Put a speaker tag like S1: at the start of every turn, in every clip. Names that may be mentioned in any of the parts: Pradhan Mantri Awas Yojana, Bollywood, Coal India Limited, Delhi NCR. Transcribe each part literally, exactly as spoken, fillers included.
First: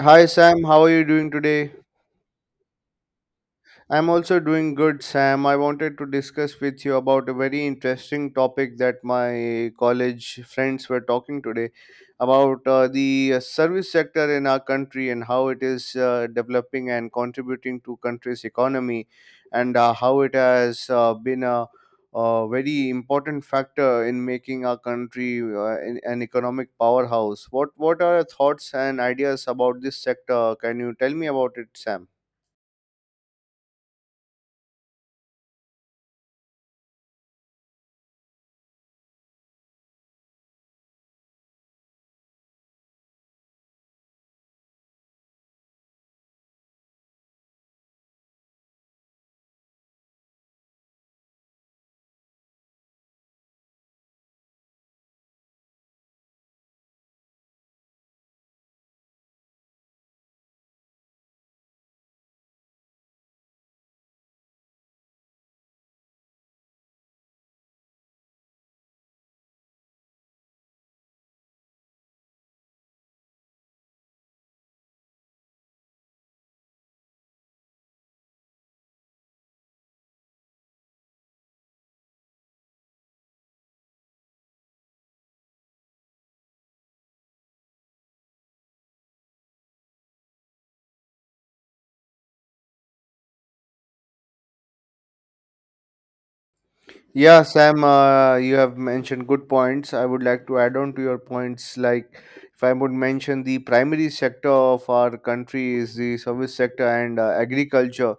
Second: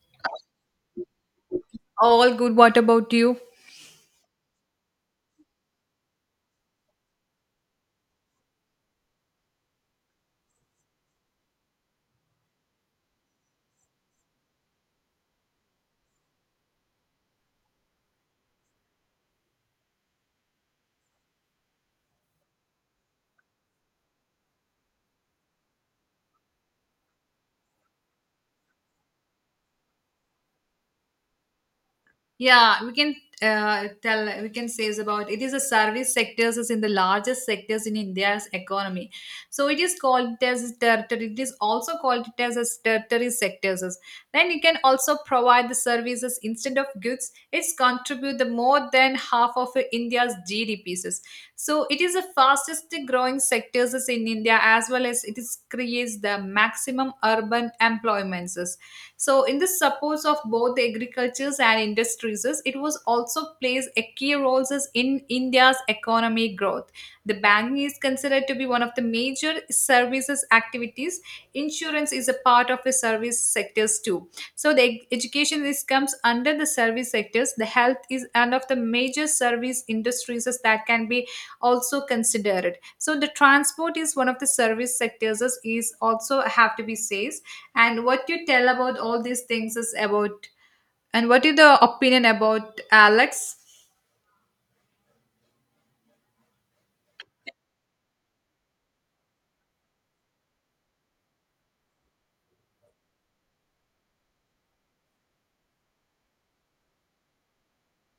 S1: Hi Sam, how are you doing today?
S2: All good. What about you?
S1: I'm also doing good, Sam. I wanted to discuss with you about a very interesting topic that my college friends were talking today about uh, the uh, service sector in our country and how it is uh, developing and contributing to country's economy, and uh, how it has uh, been a, uh very important factor in making our country uh, an an economic powerhouse. What what are your thoughts and ideas about this sector? Can you tell me about it, Sam?
S2: Yeah, we can uh, tell, we can say is about it is a service sectors is in the largest sectors in India's economy. So it is called it as tertiary. It is also called it as a tertiary sectors. Then you can also provide the services instead of goods. It's contribute the more than half of India's G D Ps. So it is the fastest growing sectors in India as well as it is creates the maximum urban employments. So in the supports of both the agricultures and industries, it was also plays a key role in India's economic growth. The banking is considered to be one of the major services activities. Insurance is a part of the service sectors too. So the ed- education is comes under the service sectors. The health is one of the major service industries that can be also considered. So the transport is one of the service sectors is also have to be said. And what you tell about all these things is about, and what is the opinion about Alex?
S1: Yeah, Sam, uh, you have mentioned good points. I would like to add on to your points. Like, if I would mention the primary sector of our country is the service sector and uh, agriculture.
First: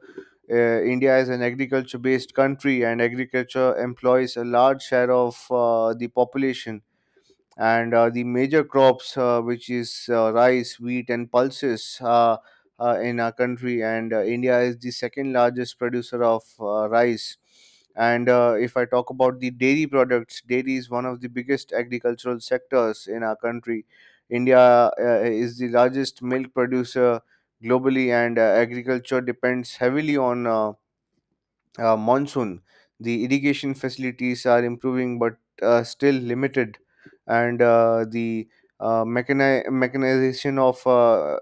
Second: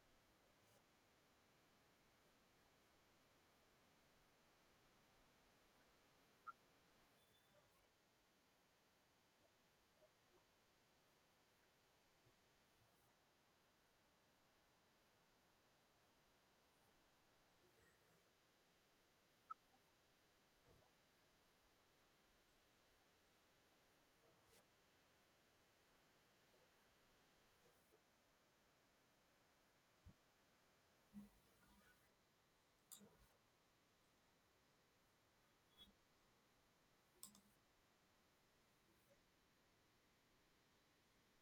S1: Uh, India is an agriculture based country, and agriculture employs a large share of uh, the population, and uh, the major crops uh, which is uh, rice, wheat and pulses uh, uh, in our country, and uh, india is the second largest producer of uh, rice. And uh, if i talk about the dairy products, dairy is one of the biggest agricultural sectors in our country. India uh, is the largest milk producer globally, and uh, agriculture depends heavily on uh, uh, monsoon. The irrigation facilities are improving, but uh, still limited, and uh, the uh, mechani- mechanization of uh, uh,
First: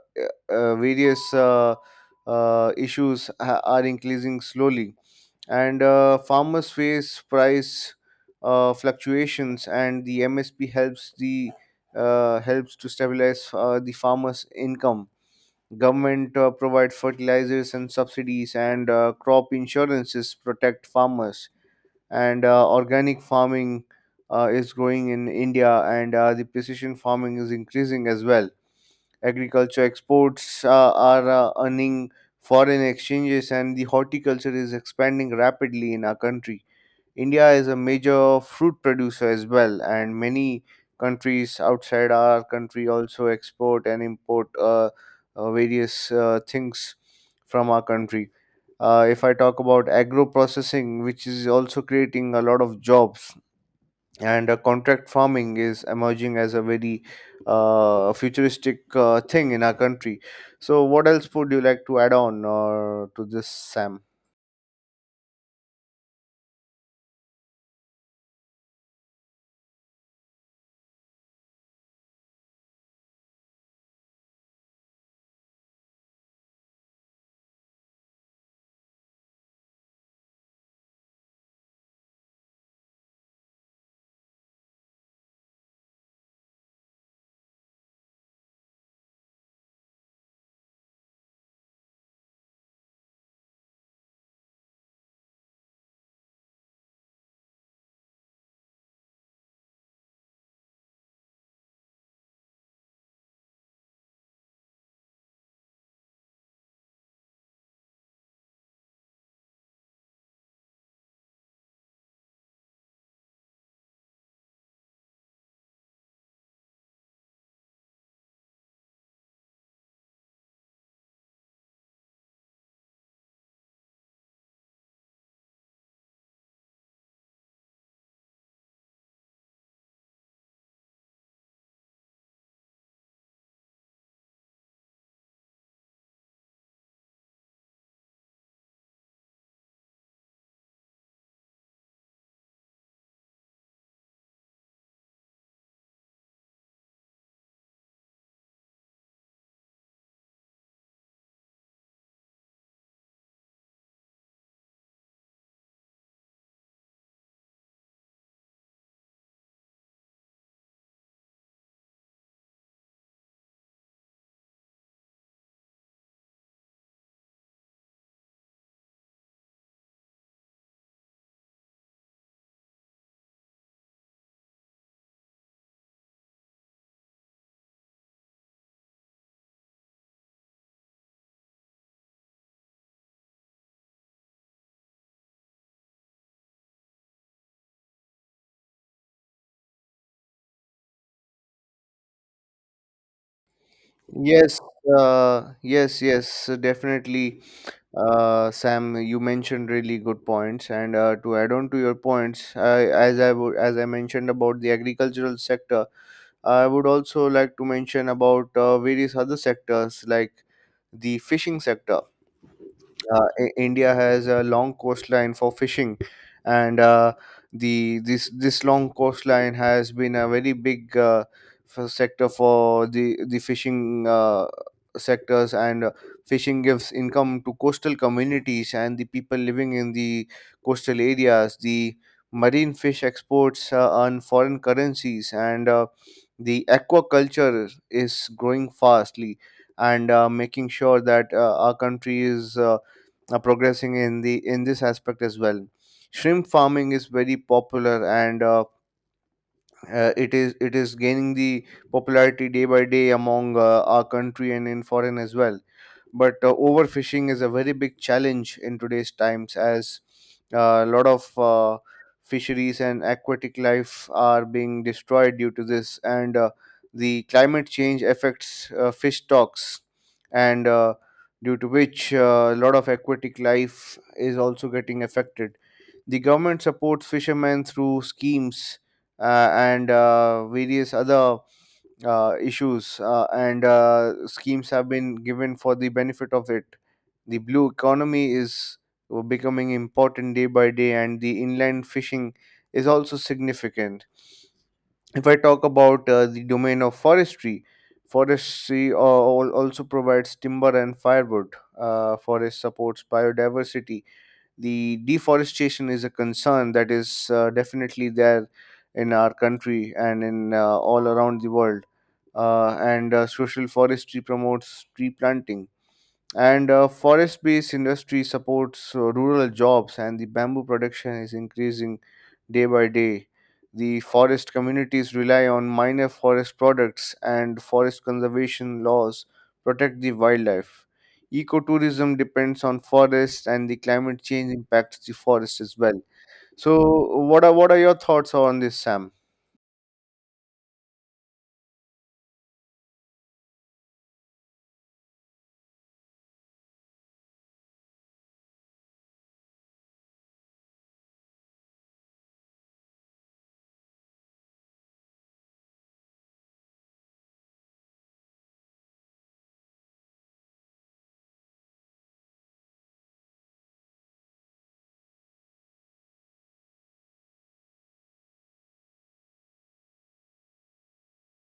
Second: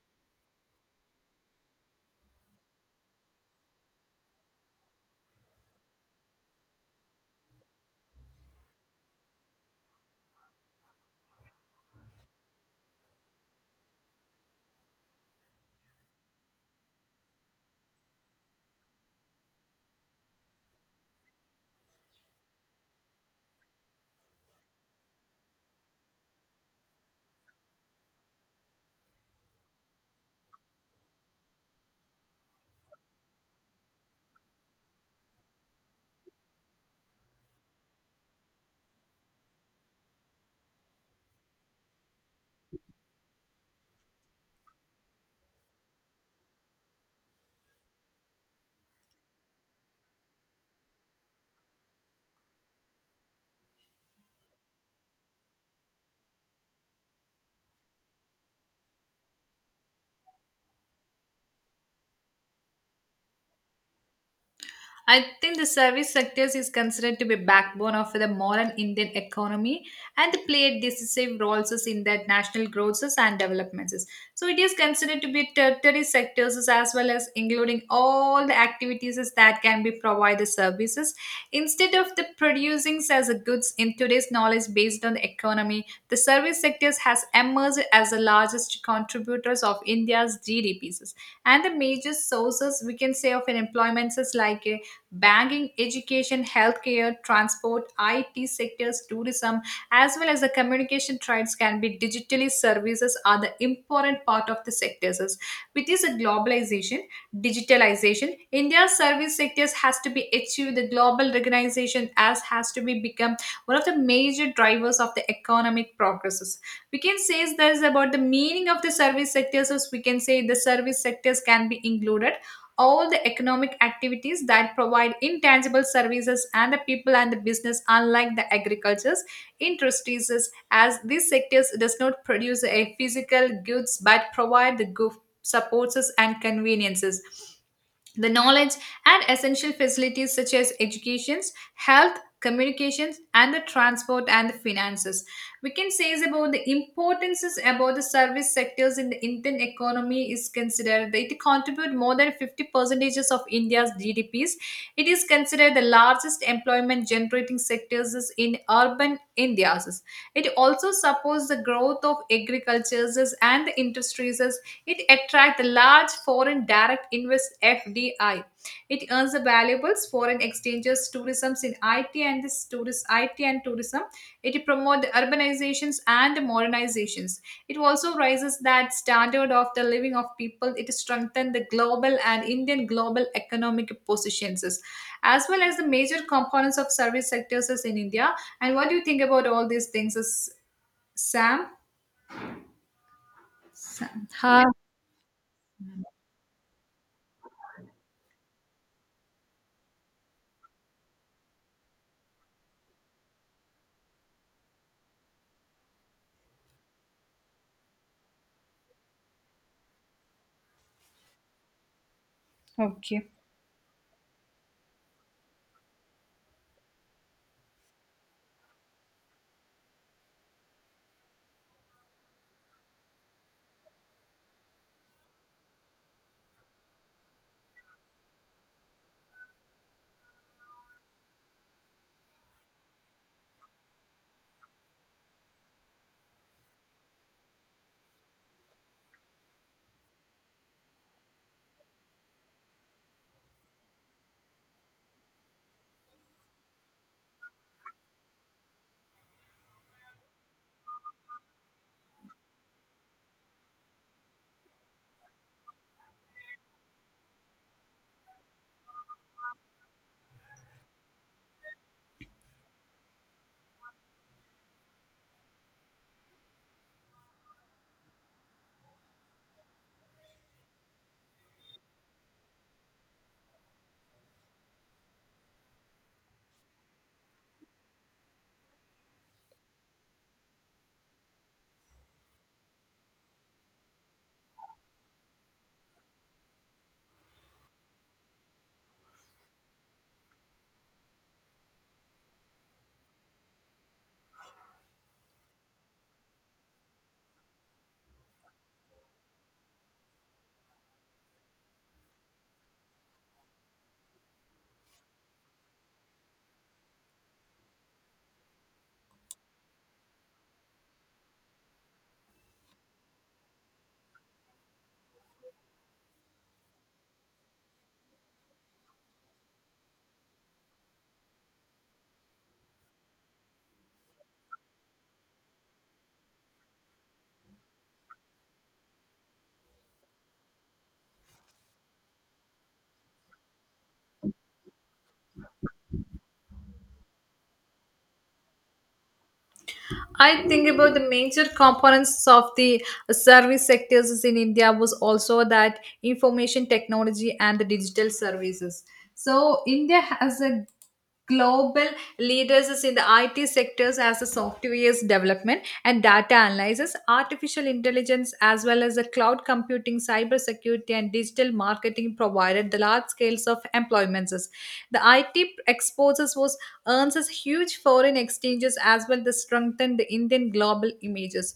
S1: uh, various uh, uh, issues ha- are increasing slowly, and uh, farmers face price uh, fluctuations, and the M S P helps the uh, helps to stabilize uh, the farmers' income. Government uh, provides fertilizers and subsidies, and uh, crop insurances protect farmers. And uh, organic farming uh, is growing in India, and uh, the precision farming is increasing as well. Agriculture exports uh, are uh, earning foreign exchanges, and the horticulture is expanding rapidly in our country. India is a major fruit producer as well, and many countries outside our country also export and import uh, uh, various uh, things from our country. Uh, if I talk about agro processing, which is also creating a lot of jobs, and uh, contract farming is emerging as a very uh, futuristic uh, thing in our country. So, what else would you like to add on uh, to this, Sam?
S2: I think the service sectors is considered to be backbone of the modern Indian economy and they played decisive roles in that national growths and developments. So it is considered to be tertiary sectors as well as including all the activities that can be provide the services instead of the producing as a goods in today's knowledge based on the economy. The service sectors has emerged as the largest contributors of India's G D Ps and the major sources we can say of an employment is like uh, banking, education, healthcare, transport, I T sectors, tourism, as well as the communication trades can be digitally services are the important part of the sectors. With this globalization, digitalization, India's service sectors has to be achieved the global recognition as has to be become one of the major drivers of the economic progresses. We can say this about the meaning of the service sectors as we can say the service sectors can be included all the economic activities that provide intangible services and the people and the business unlike the agricultures industries as these sectors does not produce a physical goods but provide the goods supports and conveniences the knowledge and essential facilities such as educations health communications and the transport and the finances we can say is about the importance is about the service sectors in the indian economy is considered. It contribute more than fifty percentages of india's gdps. It is considered the largest employment generating sectors is in urban india's. It also supports the growth of agricultures and the industries. It attracts large foreign direct invest F D I. It earns the valuables, foreign exchanges, tourism in I T and this tourist I T and tourism. It promotes the urbanizations and the modernizations. It also raises that standard of the living of people. It strengthens the global and Indian global economic positions as well as the major components of service sectors is in India. And what do you think about all these things, is Sam? Sam.
S1: Yes,
S2: Ha,
S1: uh, yes, yes, definitely. Uh, Sam, you mentioned really good points, and uh, to add on to your points, I, as I would as I mentioned about the agricultural sector, I would also like to mention about uh, various other sectors like the fishing sector.
S2: okay.
S1: Uh, I- India has a long coastline for fishing, and uh, the this this long coastline has been a very big uh, f- sector for the the fishing uh, sectors, and uh, fishing gives income to coastal communities and the people living in the coastal areas. The marine fish exports uh, earn foreign currencies, and uh, the aquaculture is growing fastly, and uh, making sure that uh, our country is uh, are progressing in the in this aspect as well. Shrimp farming is very popular, and uh, uh, it is it is gaining the popularity day by day among uh, our country and in foreign as well, but uh, overfishing is a very big challenge in today's times, as uh, a lot of uh, fisheries and aquatic life are being destroyed due to this. And uh, the climate change affects uh, fish stocks, and uh, due to which uh, a lot of aquatic life is also getting affected. The government supports fishermen through schemes, uh, and uh, various other uh, issues, uh, and uh, schemes have been given for the benefit of it. The blue economy is becoming important day by day, and the inland fishing is also significant. If I talk about uh, the domain of forestry, forestry al- al- also provides timber and firewood. Uh, forest supports biodiversity. The deforestation is a concern that is uh, definitely there in our country and in uh, all around the world. Uh, and uh, Social forestry promotes tree planting, and uh, forest-based industry supports uh, rural jobs, and the bamboo production is increasing day by day. The forest communities rely on minor forest products, and forest conservation laws protect the wildlife. Ecotourism depends on forests, and the climate change impacts the forest as well. So, what are what are your thoughts on this, Sam?
S2: I think about the major components of the service sectors in India was also that information technology and the digital services. So India has a global leaders is in the I T sectors as the software's development and data analysis, artificial intelligence, as well as the cloud computing, cybersecurity, and digital marketing provided the large scales of employments. The I T exposures was earns us huge foreign exchanges as well that strengthened the Indian global images.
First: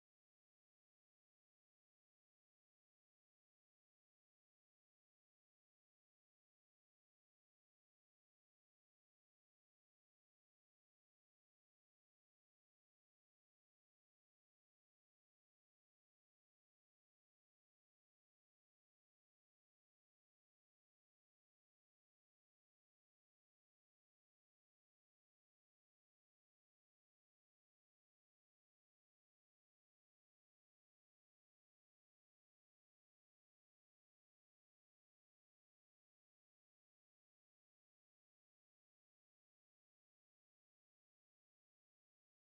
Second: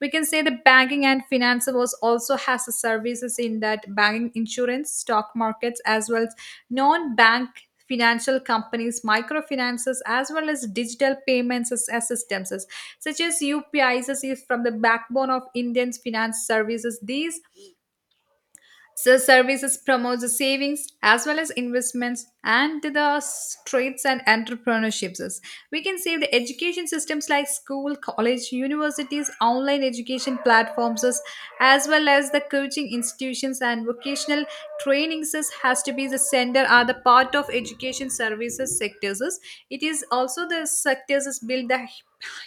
S2: We can say the banking and finance was also has the services in that banking, insurance, stock markets, as well as non-bank financial companies, microfinances, as well as digital payments as, as systems, such as U P Is, as is is from the backbone of Indians finance services. These so services promotes the savings as well as investments and the trades and entrepreneurships. We can save the education systems like school, college, universities, online education platforms, as well as the coaching institutions and vocational trainings has to be the center are the part of education services sectors. It is also the sectors build the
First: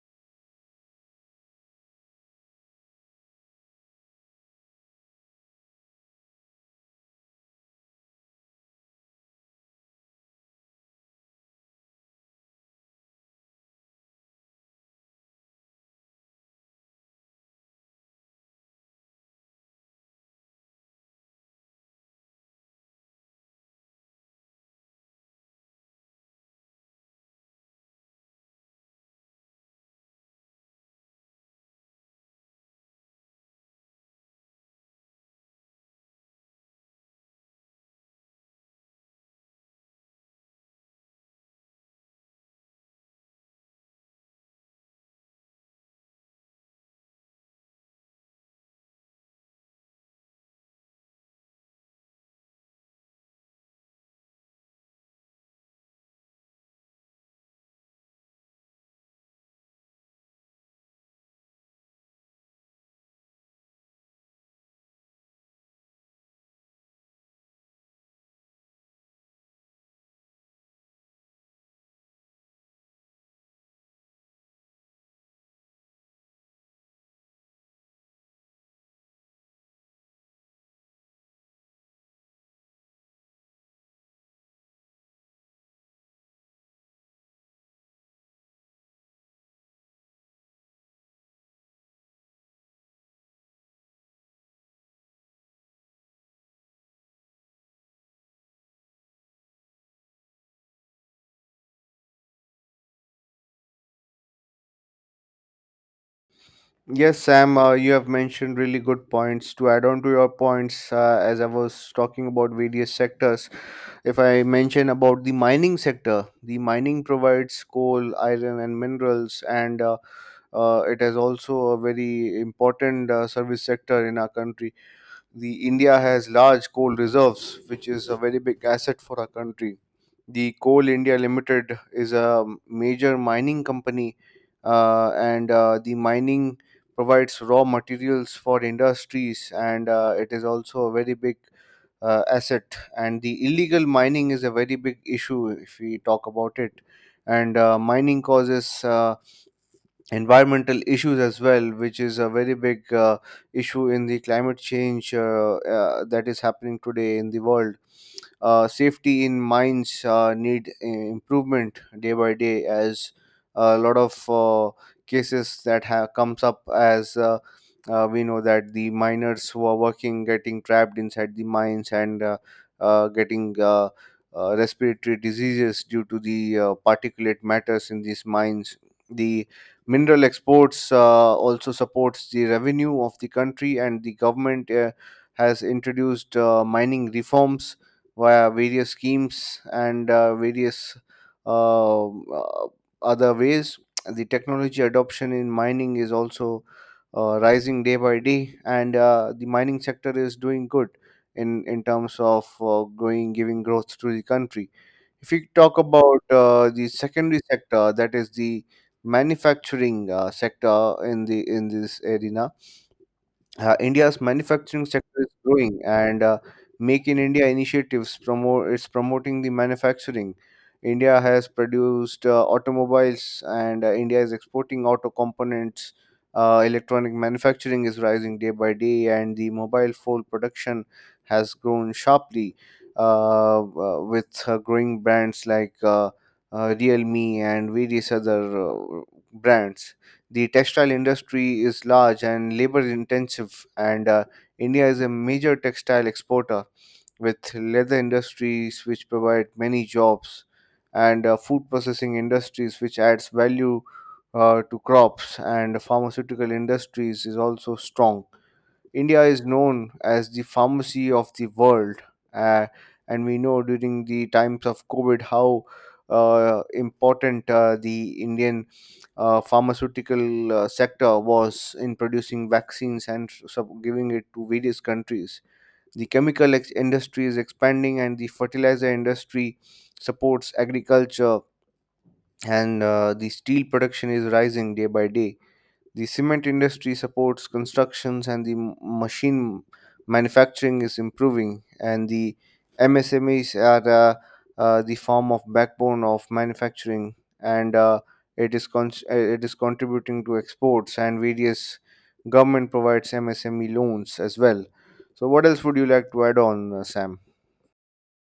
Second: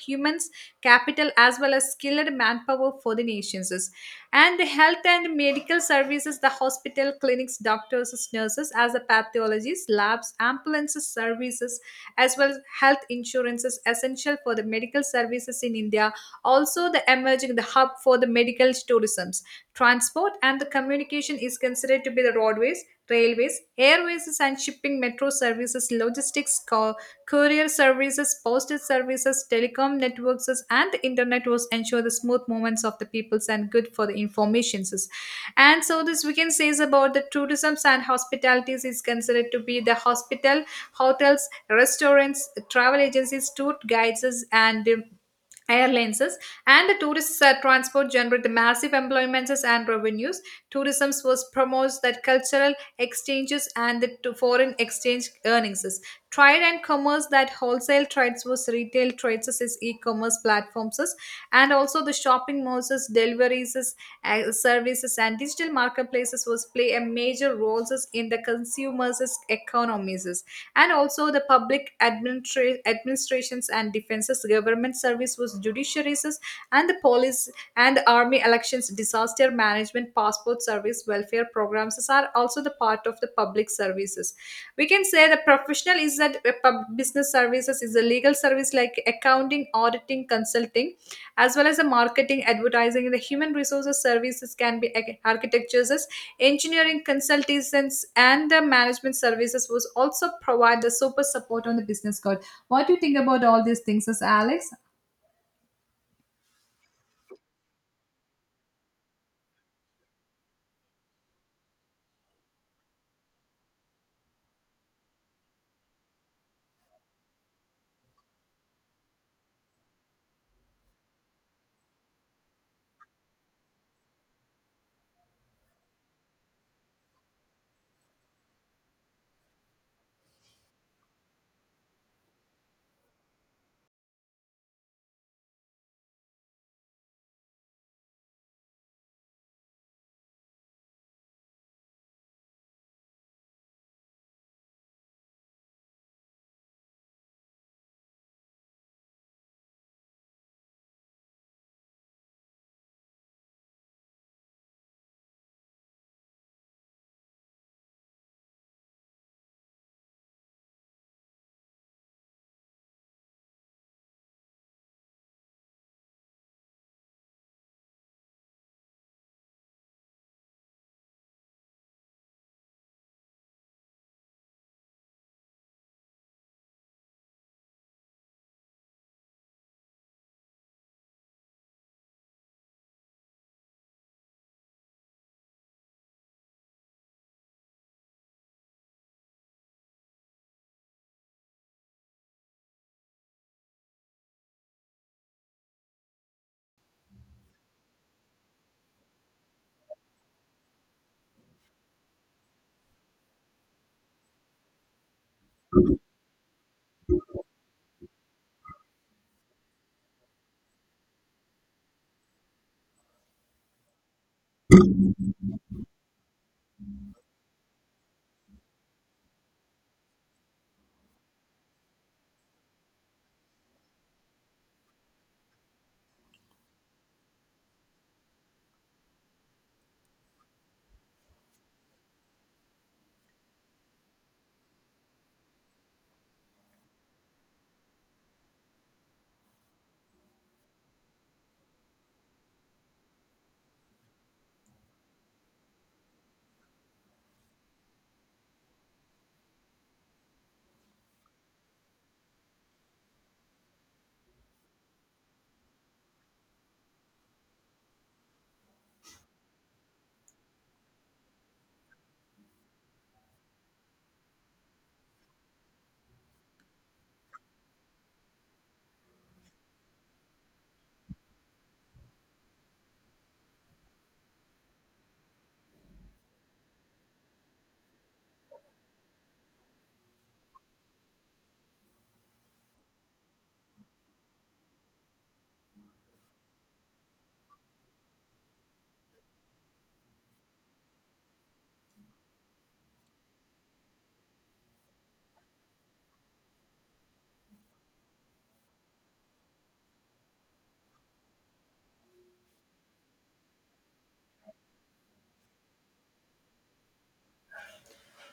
S2: humans capital as well as skilled manpower for the nations. And the health and medical services, the hospital, clinics, doctors, nurses, as the pathologists, labs, ambulances, services, as well as health insurances essential for the medical services in India. Also, the emerging the hub for the medical tourisms. Transport and the communication is considered to be the roadways, railways, airways, and shipping, metro services, logistics, co- Courier services, postage services, telecom networks, and the internet was ensure the smooth movements of the peoples and good for the informations. And so this we can say is about the tourism and hospitalities is considered to be the hospital, hotels, restaurants, travel agencies, tour guides, and um, airlines and the tourist uh, transport generate the massive employments and revenues. Tourism was promotes that cultural exchanges and the to- foreign exchange earnings. Trade and commerce that wholesale trades was retail trades is e-commerce platforms and also the shopping malls deliveries uh, services and digital marketplaces was play a major roles in the consumers economies, and also the public administra- administrations and defenses government service, was judiciaries and the police and army elections disaster management passport service welfare programs are also the part of the public services. We can say the professional is that a pub- business services is a legal service like accounting auditing consulting as well as the marketing advertising and the human resources services can be ag- architectures engineering consultants and the management services was also provide the super support on the business card. What do you think about all these things, as Alex?
S1: Yes, Sam, uh, you have mentioned really good points. To add on to your points, uh, as I was talking about various sectors, if I mention about the mining sector, the mining provides coal, iron, and minerals, and uh, uh, it is also a very important uh, service sector in our country. The India has large coal reserves, which is a very big asset for our country. The Coal India Limited is a major mining company, uh, and uh, the mining provides raw materials for industries, and uh, it is also a very big uh, asset. And the illegal mining is a very big issue if we talk about it. And uh, mining causes uh, environmental issues as well, which is a very big uh, issue in the climate change uh, uh, that is happening today in the world. Uh, safety in mines uh, need i- improvement day by day, as a lot of uh, cases that have comes up as. Uh, uh, we know that the miners who are working getting trapped inside the mines, and uh, uh, getting uh, uh, respiratory diseases due to the uh, particulate matters in these mines. The Mineral exports uh, also supports the revenue of the country, and the government uh, has introduced uh, mining reforms via various schemes, and uh, various uh, uh, other ways. The technology adoption in mining is also uh, rising day by day, and uh, the mining sector is doing good in in terms of uh, going giving growth to the country. If we talk about uh, the secondary sector, that is the manufacturing uh, sector in the in this arena, uh, India's manufacturing sector is growing, and uh, Make in India initiatives promote it's promoting the manufacturing. India has produced uh, automobiles, and uh, India is exporting auto components. Uh, electronic manufacturing is rising day by day, and the mobile phone production has grown sharply, uh, uh, with uh, growing brands like uh, uh, Realme and various other uh, brands. The textile industry is large and labor intensive, and uh, India is a major textile exporter, with leather industries which provide many jobs, and uh, food processing industries which adds value uh, to crops, and pharmaceutical industries is also strong. India is known as the pharmacy of the world, uh, and we know during the times of COVID how uh, important uh, the Indian uh, pharmaceutical uh, sector was in producing vaccines, and sub- giving it to various countries. The chemical ex- industry is expanding, and the fertilizer industry supports agriculture, and uh, the steel production is rising day by day. The cement industry supports constructions, and the m- machine manufacturing is improving, and the M S M Es are uh, uh, the form of backbone of manufacturing, and uh, it is con- uh, it is contributing to exports, and various government provides M S M E loans as well. So, what else would you like to add on, uh, Sam?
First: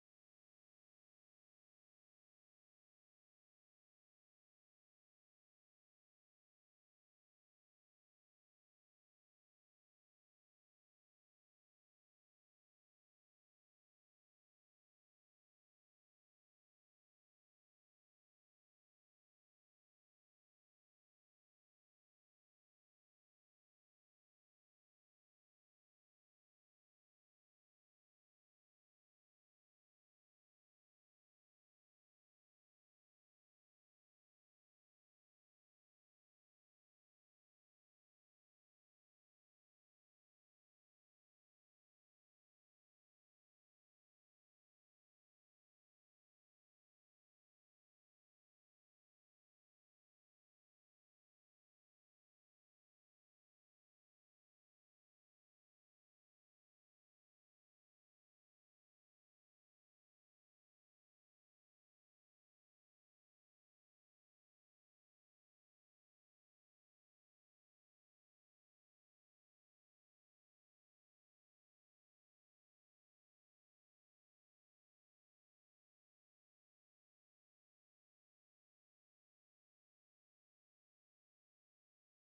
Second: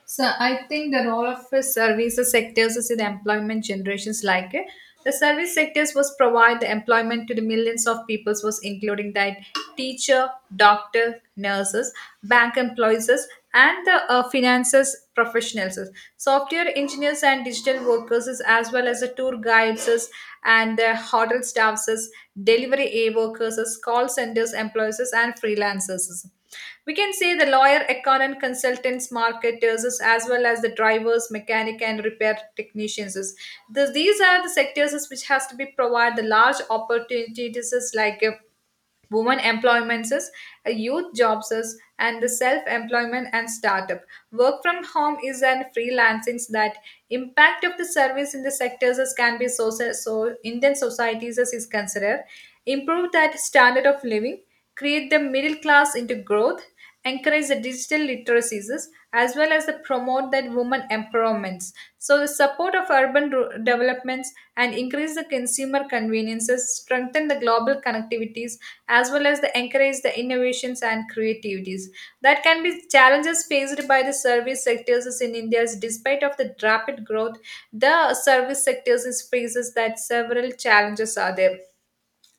S2: So I think the role of the services sectors is in employment generations like it. The service sectors was provide the employment to the millions of people was including that teacher, doctor, nurses, bank employees, and the uh, finances professionals, software engineers and digital workers, as well as the tour guides and the hotel staffs, delivery workers, call centers employees, and freelancers. We can say the lawyer, accountant, consultants, marketers, is- as well as the drivers, mechanic, and repair technicians. Is. The- These are the sectors is which has to be provide the large opportunities is like. Uh, women employments is uh, youth jobs is and the self employment and startup work from home is and freelancing is that impact of the service in the sectors as can be so so so, indian societies as is considered improve that standard of living, create the middle class into growth, encourage the digital literacies as well as the promote that women empowerments, so the support of urban ro- developments and increase the consumer conveniences strengthen the global connectivities as well as the encourage the innovations and creativities. That can be challenges faced by the service sectors is in india is despite of the rapid growth. The service sectors is faces that several challenges are there.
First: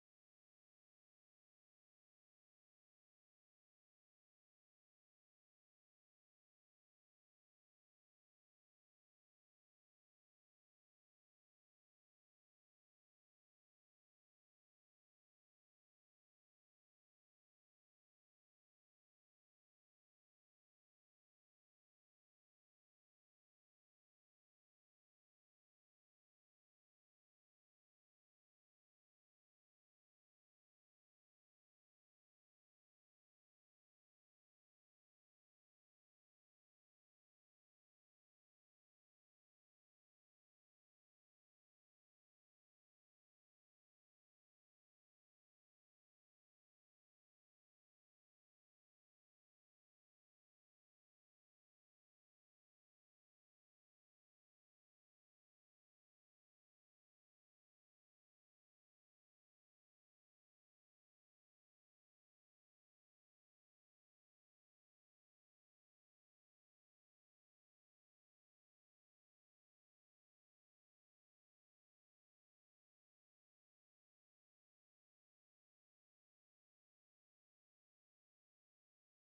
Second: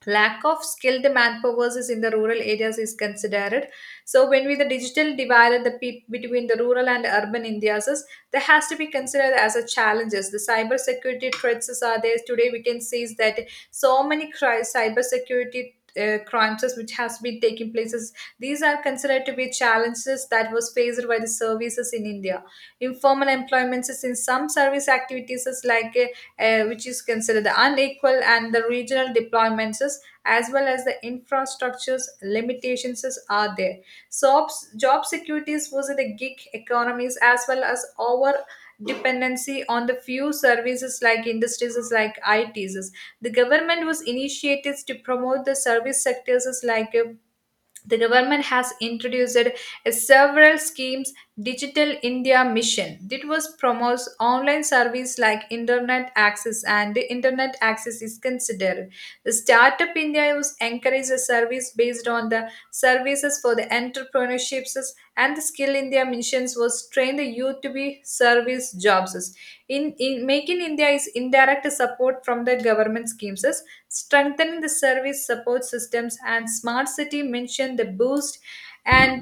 S2: Lack of skilled manpowers is in the rural areas is considered. So when we the digital divide and the peop between the rural and urban indias is there has to be considered as a challenges. The cyber security threats is are there today we can see is that so many cri- cyber security uh, crimes is which has been taking places. These are considered to be challenges that was faced by the services in india. Informal employments is in some service activities is like uh, uh, which is considered unequal, and the regional deployments is- as well as the infrastructures limitations is- are there. So, job securities was in the gig economies as well as our dependency on the few services like industries is like I Ts. Is. The government was initiatives to promote the service sectors is like uh, the government has introduced a several schemes. Digital india mission that was promotes online service like internet access and internet access is considered. The startup india was encouraged a service based on the services for the entrepreneurships and the skill India missions was train the youth to be service jobs. In, in making India is indirect support from the government schemes, is strengthening the service support systems and smart city mentioned the boost and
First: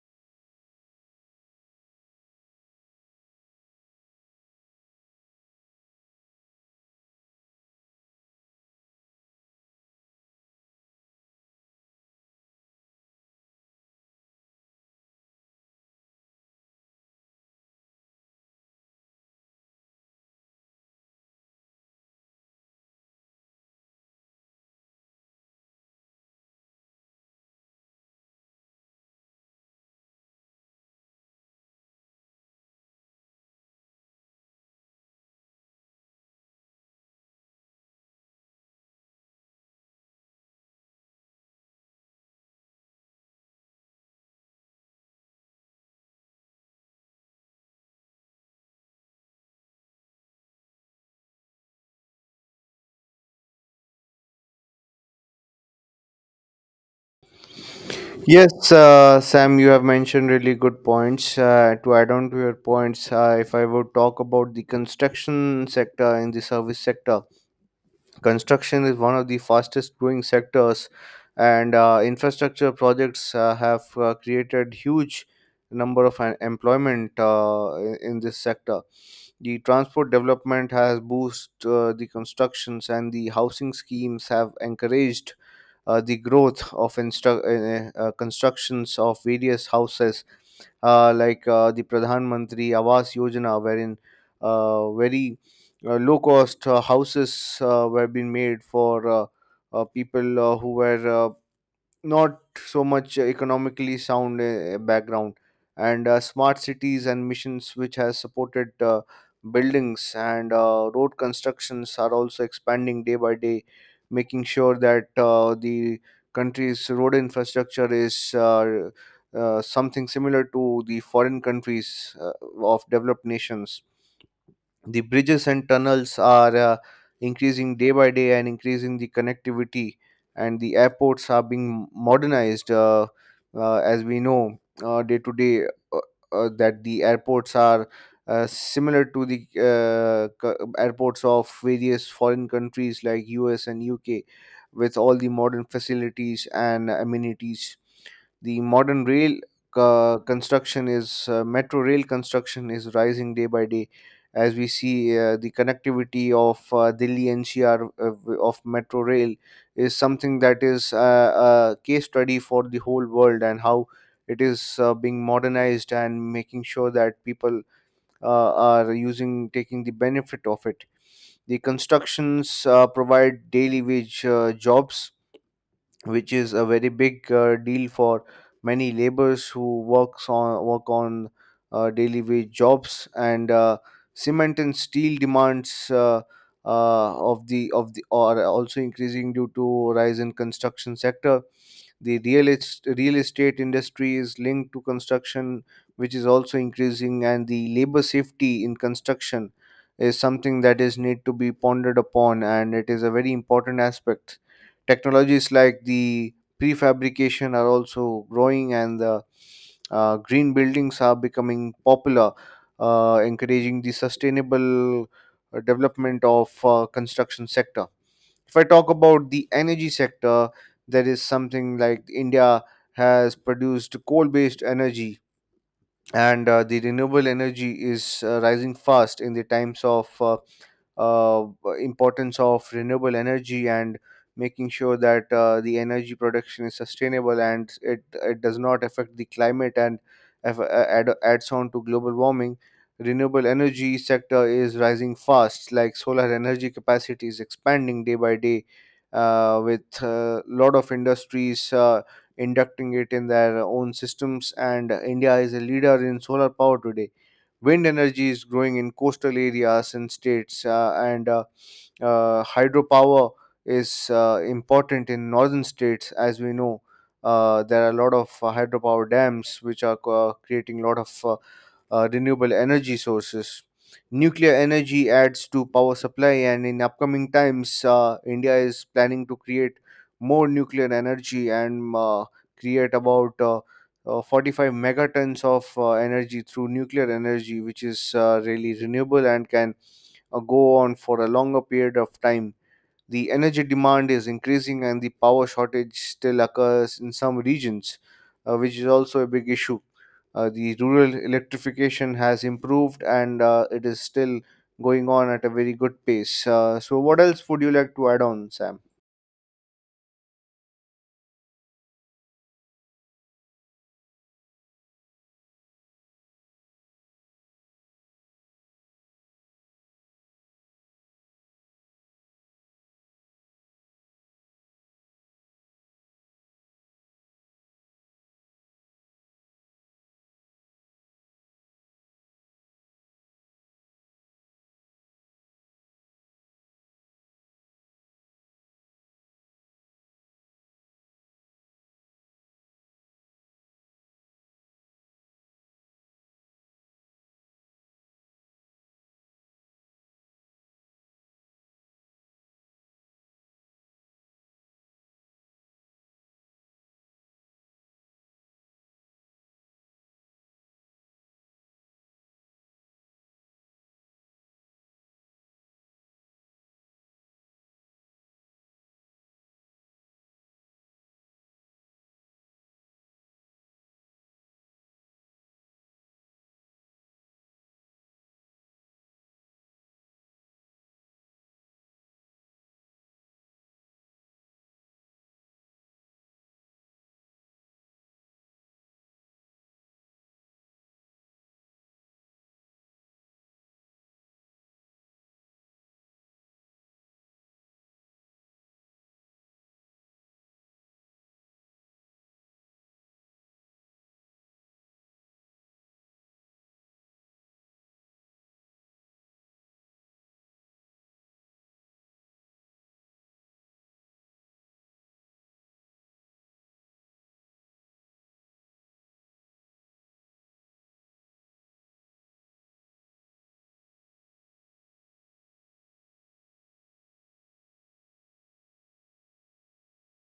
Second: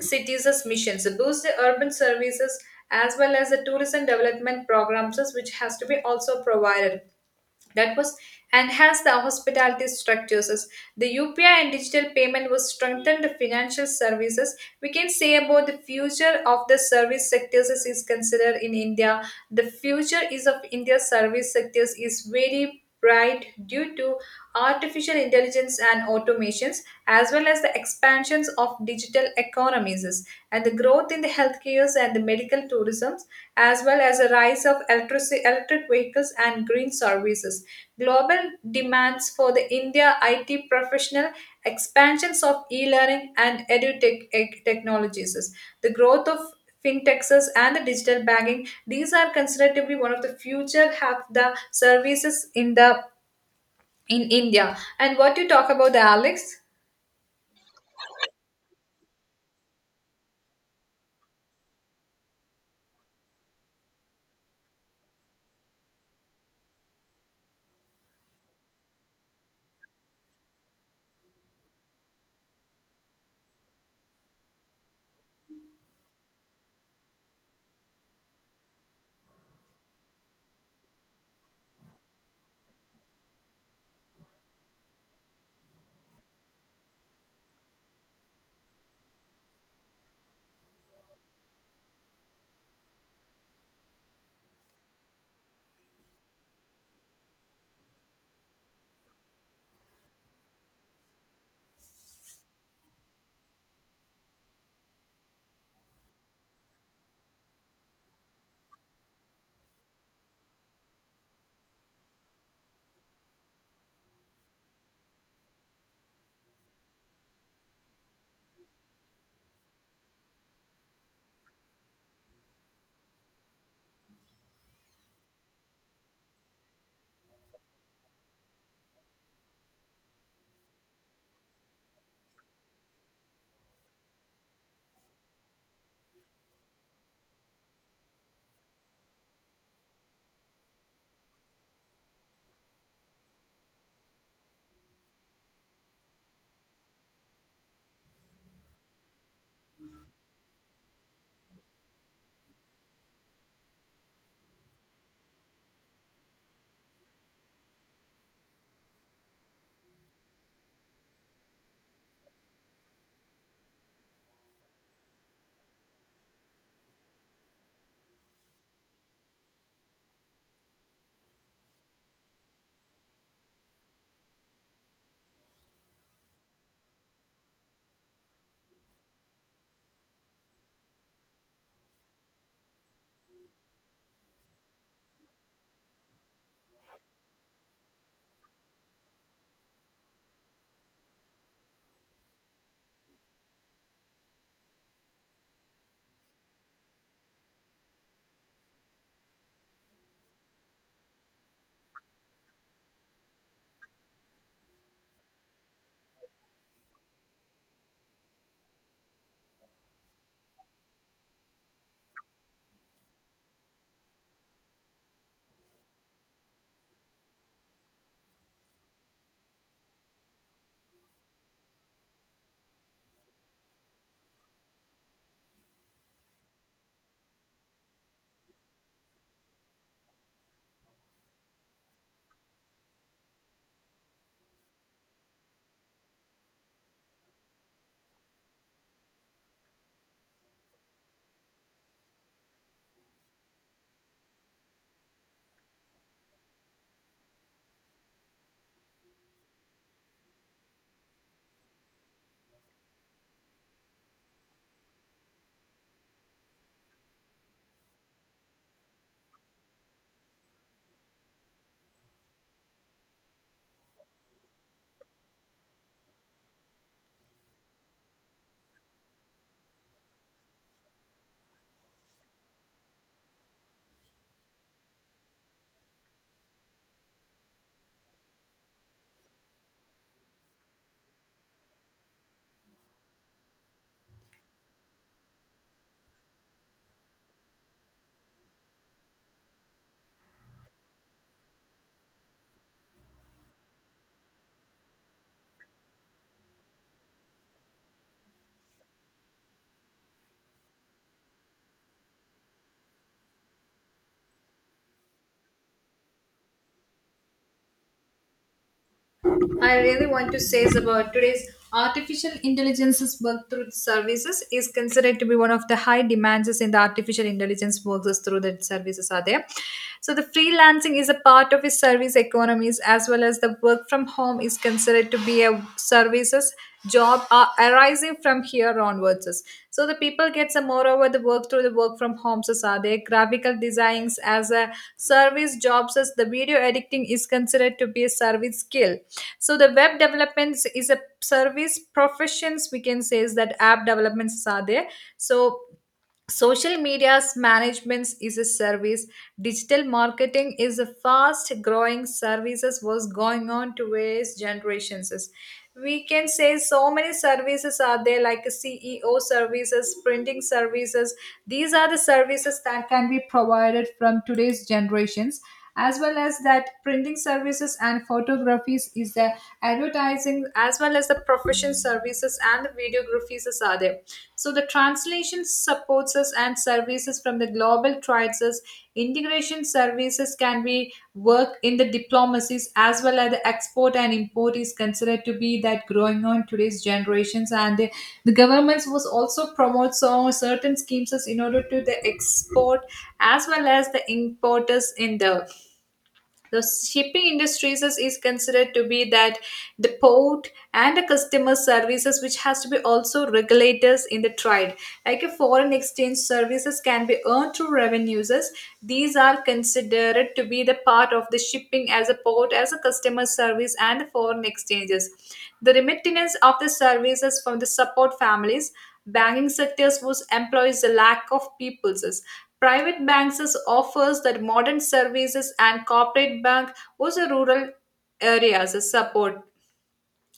S2: cities as missions, boost the urban services as well as the tourism development programs as which has to be also provided that was enhanced the hospitality structures as the U P I and digital payment was strengthened the financial services. We can say about the future of the service sectors as is considered in india. The future is of india service sectors is very rapidly bright due to artificial intelligence and automations, as well as the expansions of digital economies and the growth in the healthcare and the medical tourism, as well as the rise of electric, electric vehicles and green services. Global demands for the India I T professional expansions of e-learning and edutech ec- technologies, the growth of fintechs and the digital banking, these are considered to be one of the future have the services in the in india and what you talk about the alex.
S1: Yes, uh, Sam, you have mentioned really good points. Uh, to add on to your points, uh, if I would talk about the construction sector and the service sector, construction is one of the fastest growing sectors, and uh, infrastructure projects uh, have uh, created huge number of uh, employment uh, in in this sector. The transport development has boosted uh, the constructions, and the housing schemes have encouraged uh, the growth of instru- uh, uh, uh, constructions of various houses, uh, like uh, the Pradhan Mantri Awas Yojana, wherein uh, very uh, low cost uh, houses uh, were being made for uh, uh, people uh, who were uh, not so much economically sound uh, background, and uh, smart cities and missions which has supported uh, buildings and uh, road constructions are also expanding day by day, making sure that uh, the country's road infrastructure is uh, uh, something similar to the foreign countries uh, of developed nations. The bridges and tunnels are uh, increasing day by day and increasing the connectivity, and the airports are being modernized, uh, uh, as we know uh, day to day uh, uh, that the airports are uh, similar to the uh, co- airports of various foreign countries like U S and U K, with all the modern facilities and amenities. The modern rail uh, construction is uh, metro rail construction is rising day by day, as we see uh, the connectivity of uh, Delhi N C R of, of metro rail is something that is uh, a case study for the whole world, and how it is uh, being modernized and making sure that people uh, are using taking the benefit of it. The constructions uh, provide daily wage uh, jobs which is a very big uh, deal for many laborers who works on work on uh, daily wage jobs and uh, cement and steel demands uh, uh, of the of the are also increasing due to rise in construction sector. The real, est- real estate industry is linked to construction, which is also increasing, and the labor safety in construction is something that is need to be pondered upon, and it is a very important aspect. Technologies like the prefabrication are also growing, and the uh, green buildings are becoming popular, uh, encouraging the sustainable uh, development of uh, construction sector. If I talk about the energy sector, there is something like India has produced coal based energy, and uh, the renewable energy is uh, rising fast in the times of uh, uh, importance of renewable energy, and making sure that uh, the energy production is sustainable and it it does not affect the climate and aff- uh, add, adds on to global warming. Renewable energy sector is rising fast. Like, solar energy capacity is expanding day by day, uh, with a lot of industries uh, inducting it in their own systems, and India is a leader in solar power today. Wind energy is growing in coastal areas and states, uh, and uh, uh, hydropower is uh, important in northern states. As we know, uh, there are a lot of uh, hydropower dams which are uh, creating a lot of uh, uh, renewable energy sources. Nuclear energy adds to power supply, and in upcoming times, uh, India is planning to create more nuclear energy and uh, create about uh, uh, forty-five megatons of uh, energy through nuclear energy, which is uh, really renewable and can uh, go on for a longer period of time. The energy demand is increasing, and the power shortage still occurs in some regions, uh, which is also a big issue. Uh, the rural electrification has improved, and uh, it is still going on at a very good pace. Uh, so, what else would you like to add on, Sam?
S2: I really want to say is about today's artificial intelligence's work through services is considered to be one of the high demands in the artificial intelligence works through the services are there. So the freelancing is a part of his service economies, as well as the work from home is considered to be a services job uh, arising from here onwards is. So the people gets a moreover the work through the work from homes as are there, graphical designs as a service jobs, as the video editing is considered to be a service skill. So the web developments is a service professions, we can say is that app developments are there. So social media's management is a service. Digital marketing is a fast growing services was going on to various generations. We can say so many services are there like C E O services, printing services. These are the services that can be provided from today's generations, as well as that printing services and photographies is the advertising, as well as the profession services and the videographies are there. So the translation supports us and services from the global trades us. Integration services can be work in the diplomacies, as well as the export and import is considered to be that growing on today's generations, and the, the governments was also promote so certain schemes as in order to the export, as well as the importers in the the shipping industries is, is considered to be that the port and the customer services which has to be also regulators in the trade, like a foreign exchange services can be earned through revenues. These are considered to be the part of the shipping as a port as a customer service and foreign exchanges, the remittance of the services from the support families. Banking sectors was employs the lack of peoples. Private banks is offers that modern services, and corporate bank was a rural areas support.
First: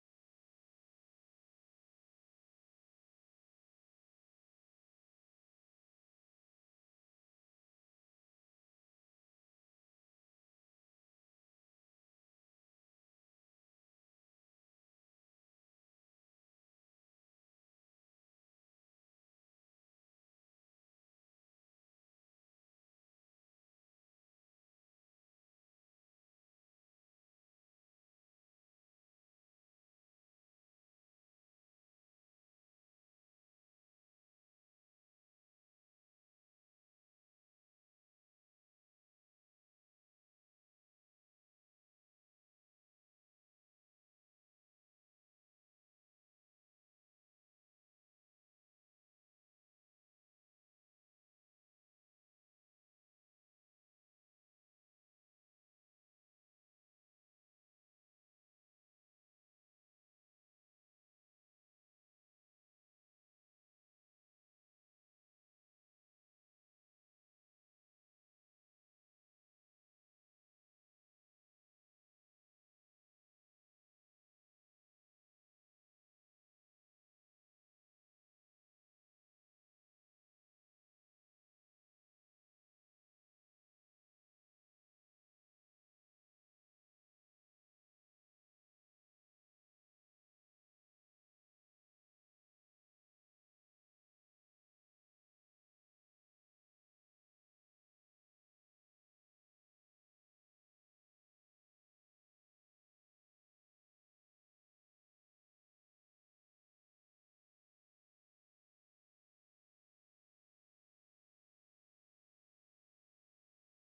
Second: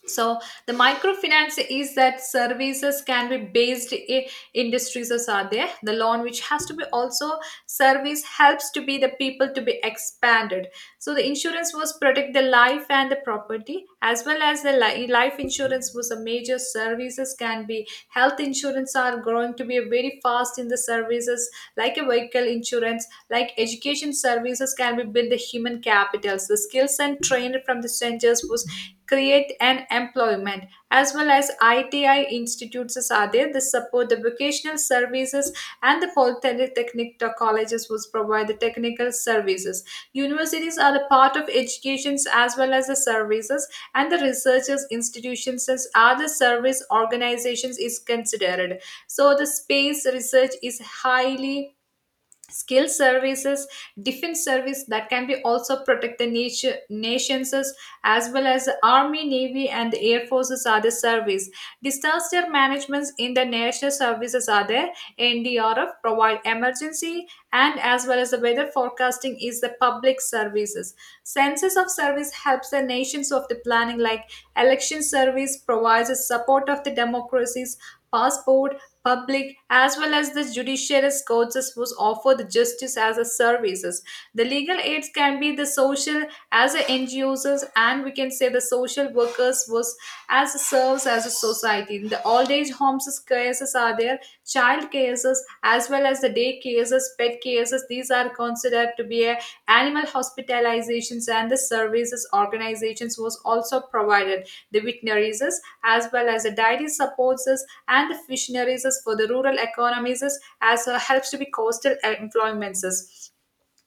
S2: So the microfinance is that services can be based i- industries as are there, the loan which has to be also service helps to be the people to be expanded. So the insurance was protect the life and the property, as well as the li- life insurance was a major services can be health insurance are growing to be very fast in the services, like a vehicle insurance, like education services can be build the human capitals, the skills and trained from the centers was create an employment. As well as I T I institutes are there. They support the vocational services, and the polytechnic colleges will provide the technical services. Universities are the part of educations as well as the services, and the researchers institutions as are the service organizations is considered. So the space research is highly skill services. Defense service that can be also protect the nation, nations as as well as army, navy and the air forces are the service. Disaster management in the national services are the N D R F provide emergency, and as well as the weather forecasting is the public services. Census of service helps the nations of the planning, like election service provides a support of the democracies, passport public, as well as the judiciary courts must offer the justice as a services. The legal aids can be the social as a N G Os, and we can say the social workers was as a serves as a society. The old age homes cases are there, child cases, as well as the day cases, pet cases, these are considered to be a animal hospitalizations, and the services organizations was also provided. The veterinaries as well as the dairy supports and the fisheries for the rural economies as well helps to be coastal employments.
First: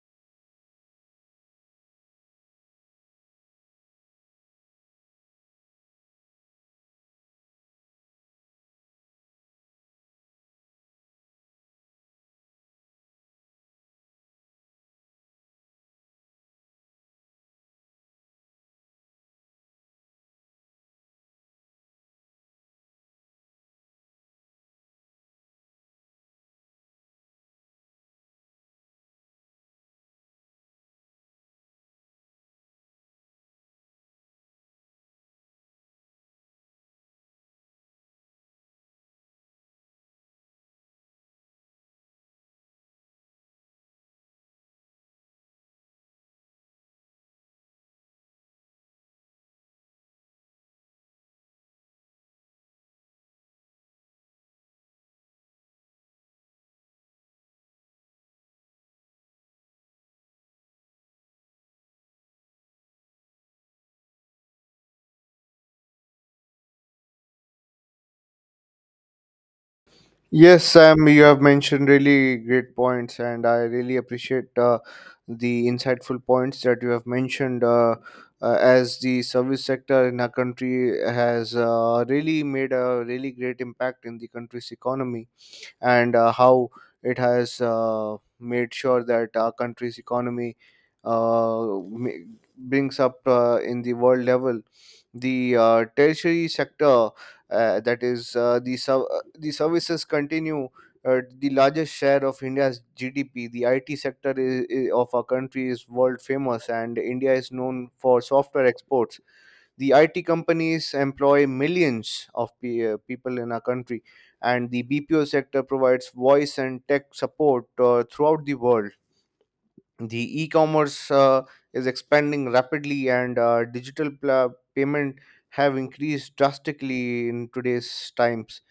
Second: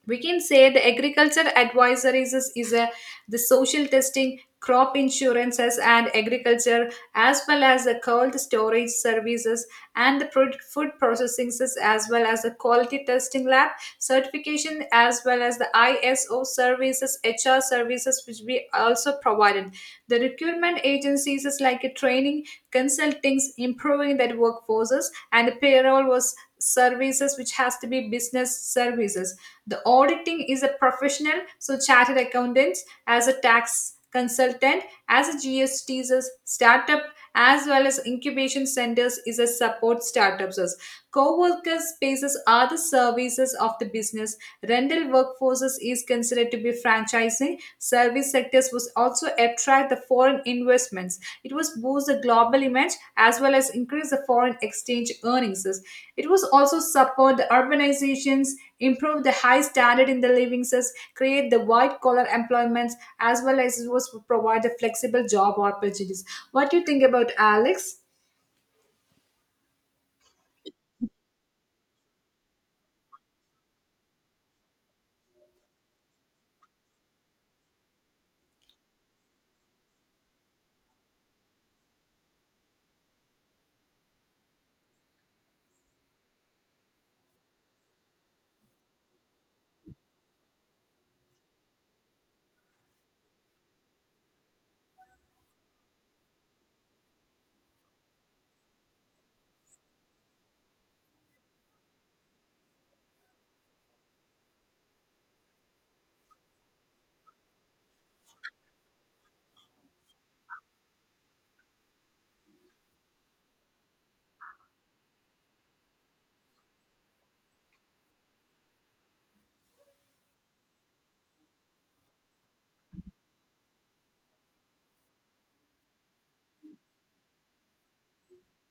S2: We can say the agriculture advisories is, is a the social testing, crop insurances and agriculture, as well as the cold storage services, and the pro- food processing sys- as well as the quality testing lab certification, as well as the I S O services, H R services which we also provided. The recruitment agencies is like a training consultings improving that workforces, and the payroll was services which has to be business services. The auditing is a professional, so chartered accountants, as a tax consultant, as a G S T is a startup, as well as incubation centers is a support startups. Co-worker spaces are the services of the business. Rental workforces is considered to be franchising. Service sectors was also attract the foreign investments. It was boost the global image, as well as increase the foreign exchange earnings. It was also support the urbanizations, improve the high standard in the living, create the white collar employments, as well as it was provide the flexible job opportunities. What do you think about Alex?
S1: Yes, Sam, you have mentioned really great points, and I really appreciate uh, the insightful points that you have mentioned. Uh, uh, as the service sector in our country has uh, really made a really great impact in the country's economy, and uh, how it has uh, made sure that our country's economy uh, ma- brings up uh, in the world level. The uh, tertiary sector, uh, that is uh, the sub- uh, the services, continue uh, the largest share of India's G D P. The I T sector is, is- of our country is world famous, and India is known for software exports. The I T companies employ millions of pe- uh, people in our country, and the B P O sector provides voice and tech support uh, throughout the world. The e-commerce uh, is expanding rapidly, and uh, digital pla- payment have increased drastically in today's times.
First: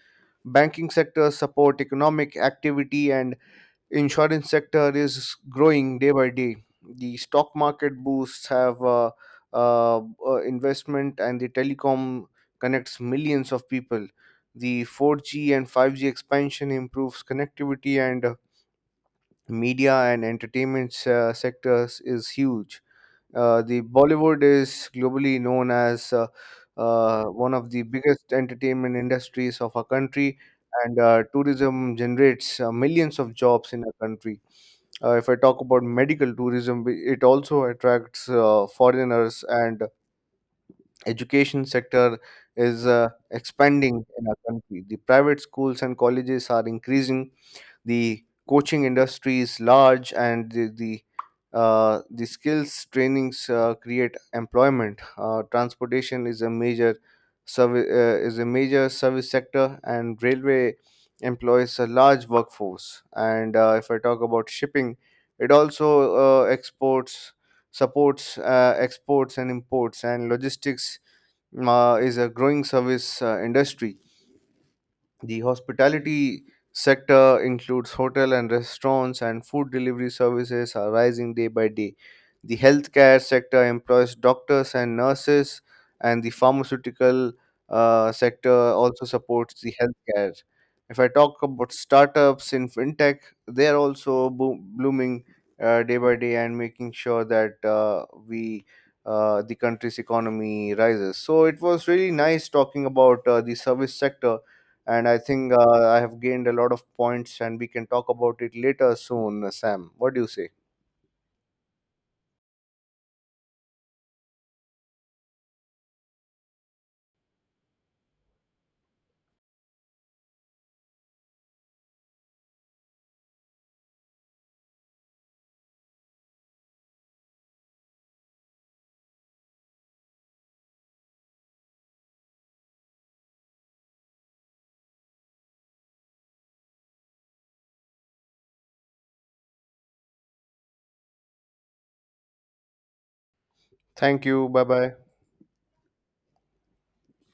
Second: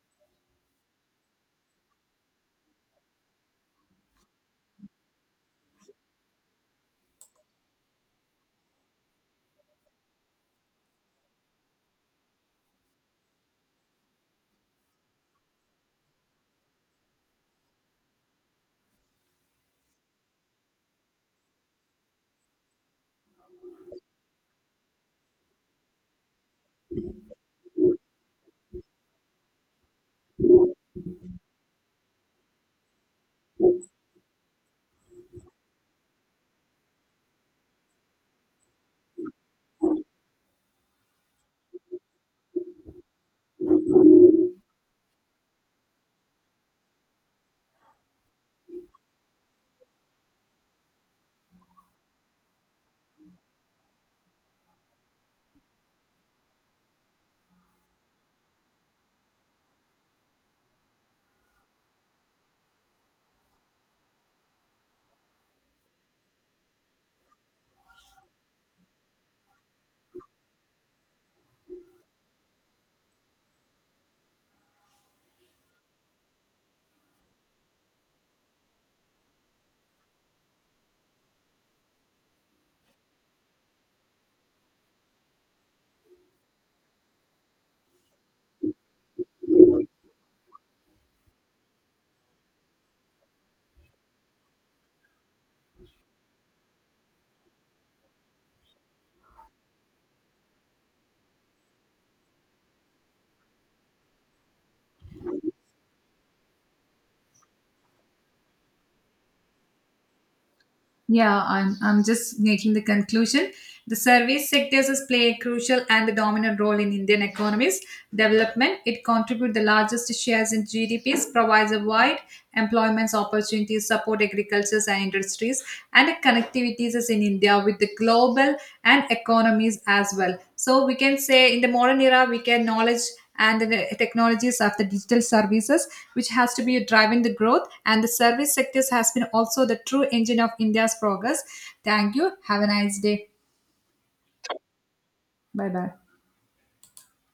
S1: Banking sectors support economic activity, and insurance sector is growing day by day. The stock market boosts have uh, uh, uh, investment, and the telecom connects millions of people. The four G and five G expansion improves connectivity, and uh, media and entertainment uh, sectors is huge. Uh, the Bollywood is globally known as uh, uh, one of the biggest entertainment industries of our country, and uh, tourism generates uh, millions of jobs in our country. Uh, if I talk about medical tourism, we- it also attracts uh, foreigners, and education sector is uh, expanding in our country. The private schools and colleges are increasing. The coaching industry is large, and the, the uh, the skills trainings uh, create employment. Uh, transportation is a major service uh, is a major service sector, and railway employs a large workforce. And uh, if I talk about shipping, it also uh, exports supports uh, exports and imports, and logistics uh, is a growing service uh, industry. The hospitality sector includes hotel and restaurants, and food delivery services are rising day by day. The healthcare sector employs doctors and nurses, and the pharmaceutical uh, sector also supports the healthcare. If I talk about startups in fintech, they are also boom, blooming uh, day by day and making sure that uh, we uh, the country's economy rises. So it was really nice talking about uh, the service sector, and I think uh, I have gained a lot of points, and we can talk about it later soon. Sam, what do you say?
S2: Yeah, I'm, I'm just making the conclusion. The service sectors has play a crucial and the dominant role in Indian economies development. It contributes the largest shares in G D Ps, provides a wide employment opportunities, support agriculture and industries, and connectivities is in India with the global and economies as well. So we can say in the modern era, we can knowledge and the technologies of the digital services which has to be driving the growth, and the service sectors has been also the true engine of India's progress. Thank you, have a nice day.
S1: Thank you. Bye bye.
S2: Bye bye.